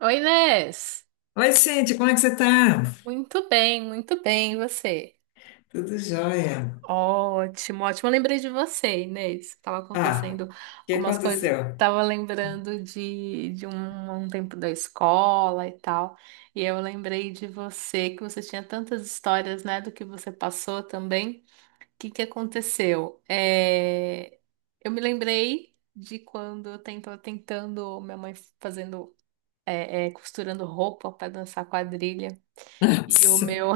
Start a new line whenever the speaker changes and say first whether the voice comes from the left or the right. right: Oi, Inês.
left: Oi, gente. Como é que você tá?
right: Muito bem, e você?
left: Tudo jóia.
right: Ótimo, ótimo. Eu lembrei de você, Inês. Tava
left: Ah,
right: acontecendo
left: o que
right: algumas coisas.
left: aconteceu?
right: Tava lembrando de um tempo da escola e tal. E eu lembrei de você, que você tinha tantas histórias, né, do que você passou também. O que que aconteceu? Eu me lembrei de quando minha mãe fazendo costurando roupa para dançar quadrilha. E o
left: Nossa,
right: meu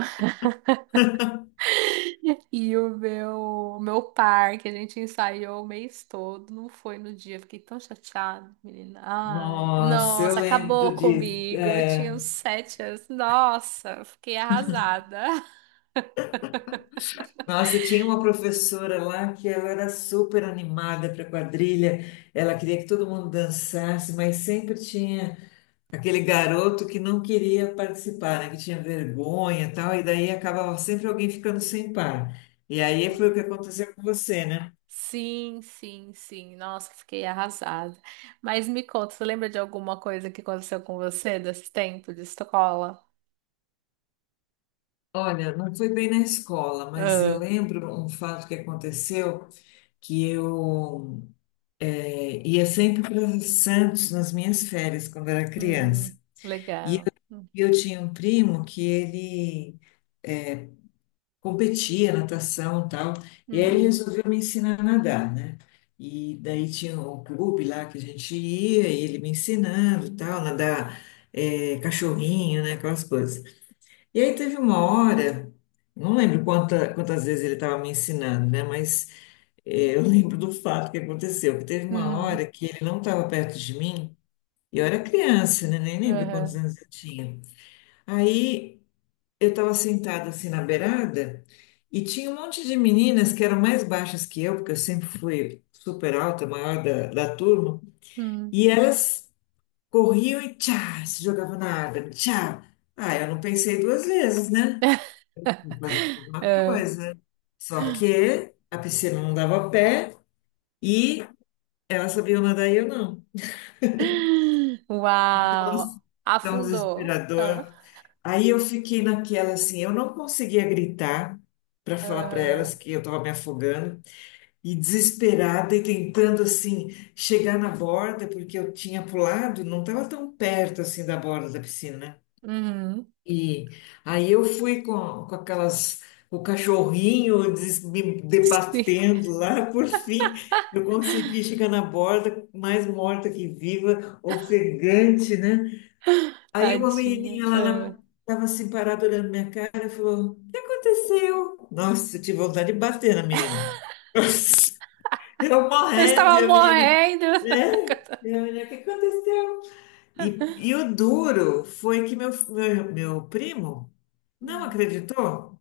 right: E o meu par que a gente ensaiou o mês todo, não foi no dia, fiquei tão chateada, menina. Ai,
left: nossa, eu
right: nossa, acabou
left: lembro disso.
right: comigo. Eu tinha
left: É.
right: uns 7 anos. Nossa, eu fiquei arrasada.
left: Nossa, e tinha uma professora lá que ela era super animada para quadrilha, ela queria que todo mundo dançasse, mas sempre tinha aquele garoto que não queria participar, né, que tinha vergonha e tal, e daí acabava sempre alguém ficando sem par. E aí
right: Foi.
left: foi o que aconteceu com você, né?
right: Sim, sim, sim. Nossa, fiquei arrasada. Mas me conta, você lembra de alguma coisa que aconteceu com você desse tempo de escola?
left: Olha, não foi bem na escola, mas eu
right: Ah,
left: lembro um fato que aconteceu, que eu ia sempre para Santos nas minhas férias quando era criança.
right: hum,
left: E
right: legal.
left: eu, eu tinha um primo que ele competia natação e tal, e aí ele
right: Uhum.
left: resolveu me ensinar a nadar, né? E daí tinha um clube lá que a gente ia, e ele me ensinando e tal, nadar cachorrinho, né? Aquelas coisas. E aí teve uma hora, não lembro quantas vezes ele estava me ensinando, né? Mas eu lembro do fato que aconteceu, que teve uma hora
right: Uhum.
left: que ele não estava perto de mim, e eu era criança, né? Nem lembro quantos
right: Aham,
left: anos eu tinha. Aí eu estava sentada assim na beirada, e tinha um monte de meninas que eram mais baixas que eu, porque eu sempre fui super alta, maior da turma,
right: hum,
left: e elas corriam e tchá, se jogavam na água, tchá. Ah, eu não pensei duas vezes, né? Vou fazer a mesma
right: é.
left: coisa. Só que a piscina não dava pé e ela sabia nadar e eu não.
right: Uau!
left: Nossa, tão
right: Afundou. Ah,
left: desesperador. Aí eu fiquei naquela assim, eu não conseguia gritar para falar para elas
right: aham,
left: que eu estava me afogando e desesperada e tentando assim chegar na borda porque eu tinha pulado, não estava tão perto assim da borda da piscina, né?
right: uhum.
left: E aí eu fui com aquelas, o cachorrinho me
right: Sim,
left: debatendo lá, por fim eu consegui chegar na borda, mais morta que viva, ofegante, né? Aí uma
right: tadinha.
left: menininha lá
right: Ah.
left: tava assim parada olhando minha cara e falou: O que aconteceu? Nossa, eu tive vontade de bater na menina. Eu
right: Eu
left: morrendo, e
right: estava
left: a menina,
right: morrendo.
left: né? E a menina, o que aconteceu? E o duro foi que meu primo não
right: Hum.
left: acreditou,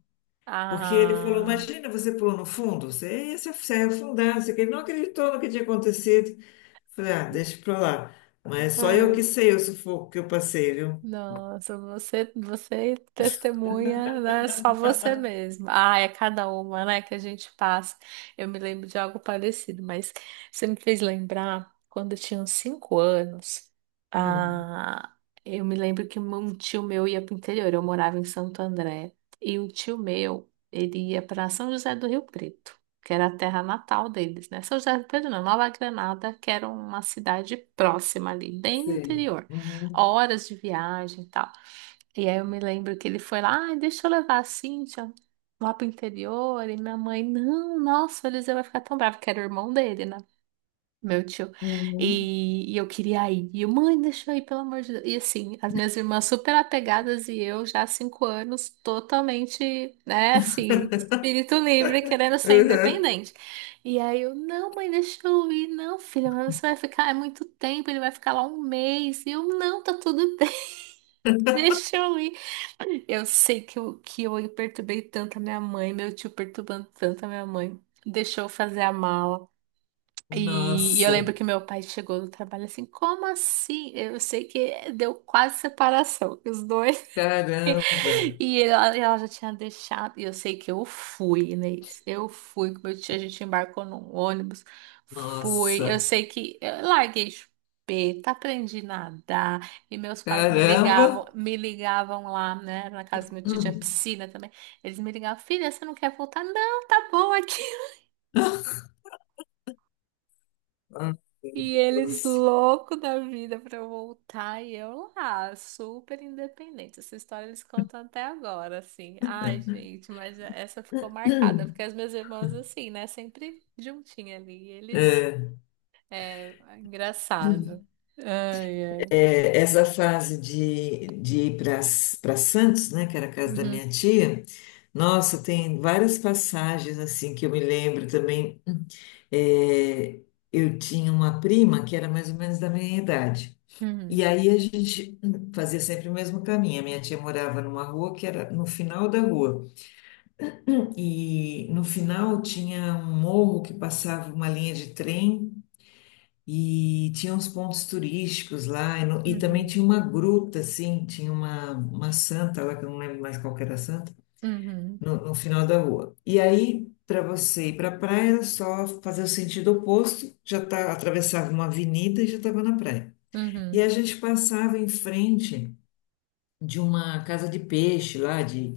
left: porque ele falou:
right: Ah.
left: Imagina, você pulou no fundo, você ia se afundar. Não sei o quê. Ele não acreditou no que tinha acontecido. Falei: Ah, deixa pra lá. Mas é só eu que sei o sufoco que eu passei, viu?
right: Nossa, você, você testemunha, né? Só você mesma. Ah, é cada uma, né, que a gente passa. Eu me lembro de algo parecido, mas você me fez lembrar quando eu tinha uns 5 anos.
left: Hum,
right: Ah, eu me lembro que um tio meu ia para o interior. Eu morava em Santo André e o tio meu ele ia para São José do Rio Preto, que era a terra natal deles, né? São José do Rio Preto, não, Nova Granada, que era uma cidade próxima ali, bem no
left: sei.
right: interior,
left: Uhum.
right: horas de viagem e tal. E aí eu me lembro que ele foi lá, ah, deixa eu levar a Cíntia lá pro interior. E minha mãe, não, nossa, o Eliseu vai ficar tão bravo, que era o irmão dele, né? Meu tio.
left: Uhum.
right: E eu queria ir. E eu, mãe, deixa eu ir, pelo amor de Deus. E assim, as minhas irmãs super apegadas e eu já há 5 anos totalmente, né, assim, espírito livre, querendo ser
left: Uhum.
right: independente. E aí eu, não, mãe, deixa eu ir. Não, filha, mas você vai ficar, é muito tempo, ele vai ficar lá um mês. E eu, não, tá tudo bem. Deixa eu ir. Eu sei que eu perturbei tanto a minha mãe, meu tio perturbando tanto a minha mãe. Deixou eu fazer a mala. E eu lembro
left: Nossa,
right: que meu pai chegou do trabalho assim, como assim? Eu sei que deu quase separação, os dois.
left: caramba,
right: Ela, ela já tinha deixado. E eu sei que eu fui, Inês. Eu fui com meu tio. A gente embarcou num ônibus. Fui. Eu
left: nossa,
right: sei que eu larguei chupeta, aprendi a nadar. E meus pais
left: caramba.
right: me ligavam lá, né? Na casa do meu tio tinha
left: Hum,
right: piscina também. Eles me ligavam, filha, você não quer voltar? Não, tá bom aqui.
left: Ai, meu
right: E eles
left: Deus.
right: louco da vida pra eu voltar e eu lá, super independente. Essa história eles contam até agora, assim. Ai, gente, mas essa ficou marcada, porque as minhas irmãs, assim, né, sempre juntinha ali. E eles, é, engraçado. Ai, ai.
left: É, essa fase de ir para Santos, né, que era a casa da
right: Uhum,
left: minha tia, nossa, tem várias passagens assim que eu me lembro também. É, eu tinha uma prima que era mais ou menos da minha idade.
right: uhum,
left: E aí a gente fazia sempre o mesmo caminho. A minha tia morava numa rua que era no final da rua. E no final tinha um morro que passava uma linha de trem. E tinha uns pontos turísticos lá, e, no- e também
right: uhum,
left: tinha uma gruta, assim, tinha uma santa lá, que eu não lembro mais qual que era a santa,
right: uhum,
left: no final da rua. E aí, para você ir para a praia, era só fazer o sentido oposto, já tá, atravessava uma avenida e já estava na praia. E a
right: uhum.
left: gente passava em frente de uma casa de peixe lá, de,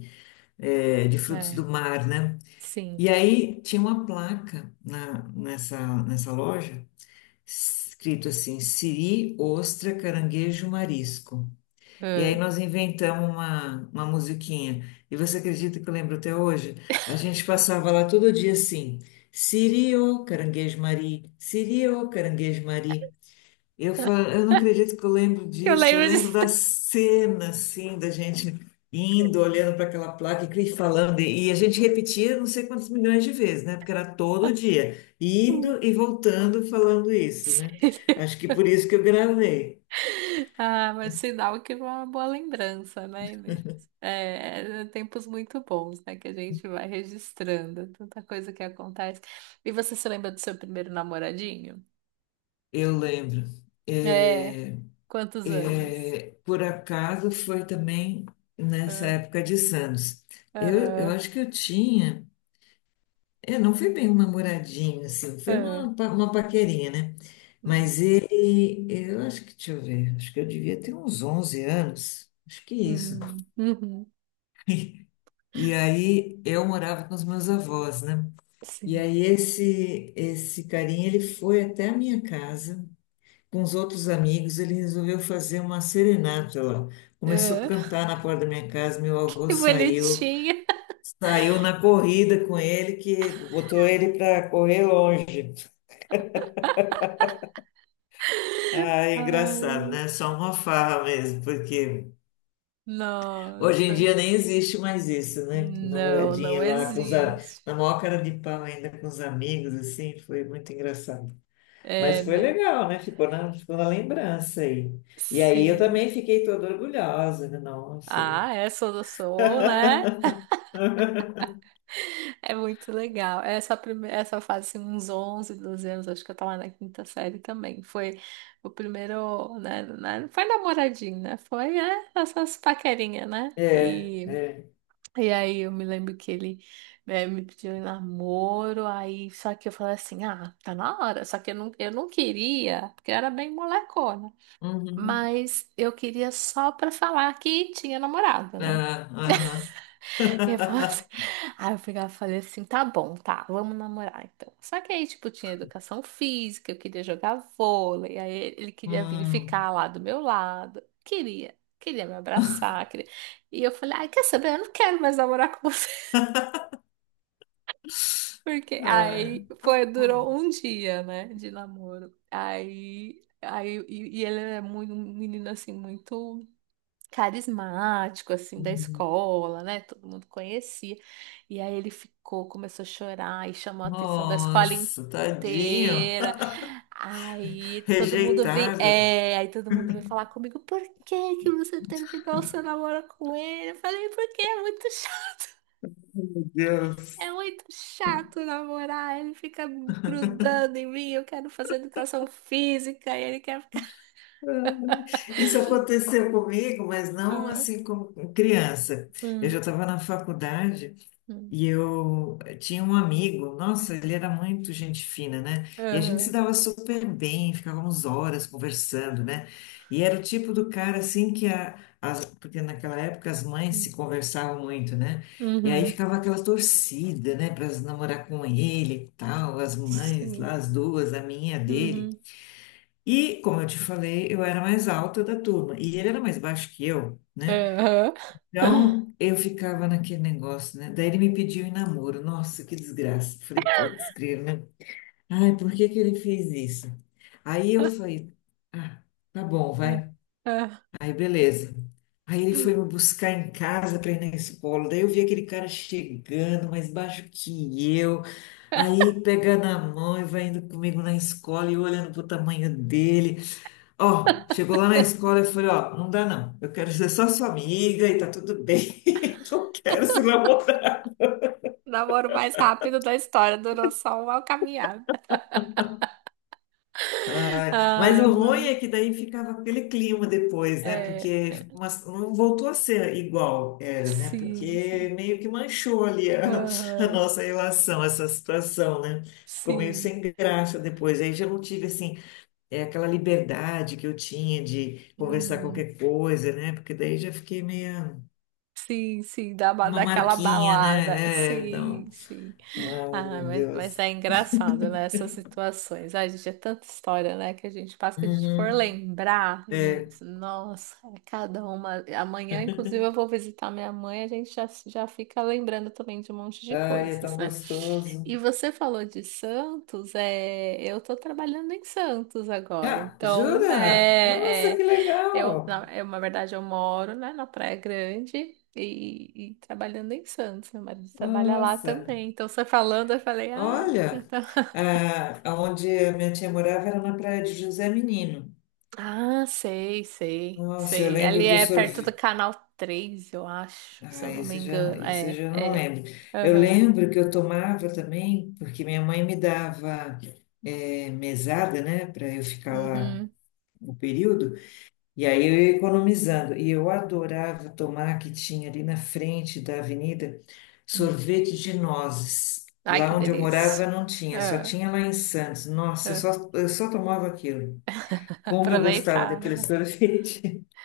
left: eh, de frutos
right: É,
left: do mar, né?
right: sim.
left: E aí tinha uma placa nessa loja, escrito assim, siri, ostra, caranguejo, marisco. E aí
right: Ah.
left: nós inventamos uma musiquinha. E você acredita que eu lembro até hoje? A gente passava lá todo dia assim, siri, ô, caranguejo, mari, siri, ô, caranguejo, mari. Eu não acredito que eu lembro
right: Eu
left: disso. Eu
right: lembro
left: lembro
right: disso.
left: da cena, assim, da gente indo, olhando para aquela placa e falando. E a gente repetia não sei quantos milhões de vezes, né? Porque era todo dia, indo e voltando falando isso, né?
right: Sim.
left: Acho que por isso que eu gravei.
right: Ah, mas sinal que foi uma boa lembrança, né, Inês? É, é tempos muito bons, né, que a gente vai registrando, tanta coisa que acontece. E você se lembra do seu primeiro namoradinho?
left: Eu lembro.
right: É,
left: É,
right: quantos anos?
left: por acaso foi também nessa
right: Ah,
left: época de Santos. Eu
right: aham,
left: acho que eu tinha. É, não foi bem um namoradinho, assim, foi
right: ah,
left: uma paquerinha, né?
right: hum,
left: Mas ele, eu acho que, deixa eu ver, acho que eu devia ter uns 11 anos, acho que isso.
right: uhum, uhum,
left: E aí eu morava com os meus avós, né? E
right: sim.
left: aí esse carinha, ele foi até a minha casa, com os outros amigos, ele resolveu fazer uma serenata lá. Começou a
right: Ah,
left: cantar na porta da minha casa, meu avô
right: que
left: saiu,
right: bonitinha!
left: saiu na corrida com ele, que botou ele para correr longe. Ah, é engraçado,
right: Ai,
left: né? Só uma farra mesmo, porque hoje em
right: nossa,
left: dia nem existe mais isso, né?
right: não, não
left: Namoradinha lá
right: existe.
left: na maior cara de pau ainda com os amigos, assim, foi muito engraçado. Mas
right: É,
left: foi
right: né?
left: legal, né? Ficou na lembrança aí. E aí eu
right: Sim.
left: também fiquei toda orgulhosa, né? Nossa, né?
right: Ah, é, sou do sou, né? É muito legal. Essa fase, assim, uns 11, 12 anos, acho que eu tava na quinta série também. Foi o primeiro, né? Não foi namoradinho, né? Foi, é, essas paquerinhas, né?
left: É,
right: E,
left: é.
right: e aí eu me lembro que ele me pediu em namoro, aí só que eu falei assim, ah, tá na hora. Só que eu não queria, porque eu era bem molecona.
left: Uhum.
right: Mas eu queria só pra falar que tinha namorado, né?
left: Ah, aham.
right: Eu falava assim- Aí eu pegava e falei assim, tá bom, tá, vamos namorar então. Só que aí, tipo, tinha educação física, eu queria jogar vôlei, aí ele queria vir
left: Hum.
right: ficar lá do meu lado, queria me abraçar, queria... E eu falei, ai, quer saber, eu não quero mais namorar com você. Porque
left: Ah.
right: aí foi, durou um dia, né, de namoro. E ele é muito, um menino assim, muito carismático, assim, da
left: Uhum.
right: escola, né? Todo mundo conhecia. E aí ele ficou, começou a chorar e chamou a atenção da escola
left: Nossa, tadinho.
right: inteira.
left: Rejeitada.
right: Aí todo mundo veio falar comigo, por que que você terminou seu namoro com ele? Eu falei, porque é muito chato.
left: Deus.
right: É muito chato namorar, ele fica grudando em mim, eu quero fazer educação física e ele quer ficar.
left: Isso aconteceu comigo, mas não
right: Ah,
left: assim como criança. Eu
right: hum,
left: já estava na faculdade
right: hum,
left: e eu tinha um amigo, nossa, ele era muito gente fina, né? E a gente se
right: aham,
left: dava super bem, ficávamos horas conversando, né? E era o tipo do cara assim, porque naquela época as mães se
right: hum,
left: conversavam muito, né? E aí
right: uhum.
left: ficava aquela torcida, né, para namorar com ele e tal, as mães
right: Sim.
left: lá, as duas, a minha, a dele.
right: Uhum.
left: E, como eu te falei, eu era mais alta da turma e ele era mais baixo que eu, né?
right: Aham.
left: Então, eu ficava naquele negócio, né? Daí ele me pediu em namoro. Nossa, que desgraça. Falei, putz, grilo, né? Ai, por que que ele fez isso? Aí eu falei, ah, tá bom, vai.
right: Ah,
left: Aí, beleza. Aí ele foi me buscar em casa para ir na escola. Daí eu vi aquele cara chegando, mais baixo que eu. Aí pega na mão e vai indo comigo na escola e eu olhando pro tamanho dele. Ó, chegou lá na escola e falei, ó, não dá não. Eu quero ser só sua amiga e tá tudo bem. Não quero se namorar.
right: o namoro mais rápido da história durou só uma caminhada.
left: Ai, mas
right: Ai,
left: o ruim
right: mano.
left: é que daí ficava aquele clima depois, né?
right: É,
left: Porque não voltou a ser igual era, né?
right: sim,
left: Porque
right: sim.
left: meio que manchou ali a
right: Aham,
left: nossa relação, essa situação, né? Ficou meio
right: sim.
left: sem graça depois. Aí já não tive, assim, é, aquela liberdade que eu tinha de conversar
right: Uhum.
left: qualquer coisa, né? Porque daí já fiquei meio.
right: Sim, sim,
left: Uma
right: daquela
left: marquinha,
right: balada.
left: né? É,
right: Sim,
left: então.
right: sim.
left: Ai,
right: Ah,
left: meu
right: mas, mas
left: Deus.
right: é engraçado, né? Essas situações. Ai, gente, é tanta história, né? Que a gente passa que a gente for
left: Uhum.
right: lembrar,
left: É.
right: Inês. Nossa, é cada uma. Amanhã, inclusive, eu vou visitar minha mãe, a gente já fica lembrando também de um monte de
left: Ai, é
right: coisas,
left: tão
right: né? E
left: gostoso.
right: você falou de Santos, é... eu tô trabalhando em Santos agora,
left: Ah, jura? Nossa, que legal!
right: eu, na verdade, eu moro, né, na Praia Grande e trabalhando em Santos. Meu marido trabalha lá
left: Nossa,
right: também. Então, você falando, eu falei, ah,
left: olha,
right: então...
left: ah, onde a minha tia morava era na praia de José Menino.
right: Ah, sei, sei,
left: Nossa, eu
right: sei. Ali
left: lembro do
right: é perto do
left: sorvete.
right: Canal 3 eu acho, se
left: Ah,
right: eu não me
left: esse já,
right: engano.
left: esse eu
right: É,
left: já não
right: é.
left: lembro. Eu
right: Aham.
left: lembro que eu tomava também, porque minha mãe me dava mesada, né, para eu ficar lá
right: Uhum.
left: no período. E aí eu ia economizando. E eu adorava tomar, que tinha ali na frente da avenida, sorvete de nozes.
right: Ai, que
left: Lá onde eu morava
right: delícia.
left: não tinha, só
right: Ah,
left: tinha lá em Santos. Nossa, eu
right: ah.
left: só, eu só tomava aquilo. Como eu gostava
right: Aproveitar,
left: daquele
right: né?
left: sorvete.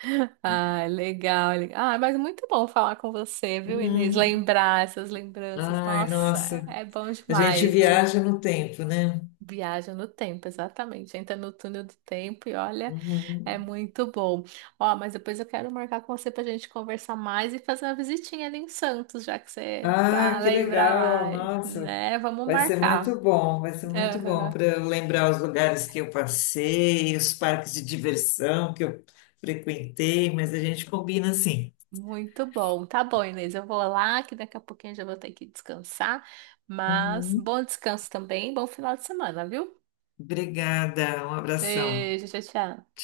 right: Ah, legal, legal. Ah, mas muito bom falar com você, viu, Inês?
left: Hum.
right: Lembrar essas lembranças.
left: Ai,
right: Nossa,
left: nossa.
right: é é bom
left: A gente
right: demais, né?
left: viaja no tempo, né?
right: Viaja no tempo, exatamente. Entra no túnel do tempo e olha, é
left: Uhum.
right: muito bom. Ó, mas depois eu quero marcar com você pra gente conversar mais e fazer uma visitinha ali em Santos, já que você, é pra
left: Ah, que
right: lembrar
left: legal!
right: mais,
left: Nossa,
right: né? Vamos
left: vai ser
right: marcar.
left: muito bom, vai ser muito bom
right: Aham.
left: para eu lembrar os lugares que eu passei, os parques de diversão que eu frequentei, mas a gente combina assim.
right: Muito bom. Tá bom, Inês. Eu vou lá, que daqui a pouquinho eu já vou ter que descansar. Mas
left: Uhum.
right: bom descanso também, bom final de semana, viu?
left: Obrigada, um abração.
right: Beijo, tchau, tchau.
left: Tchau.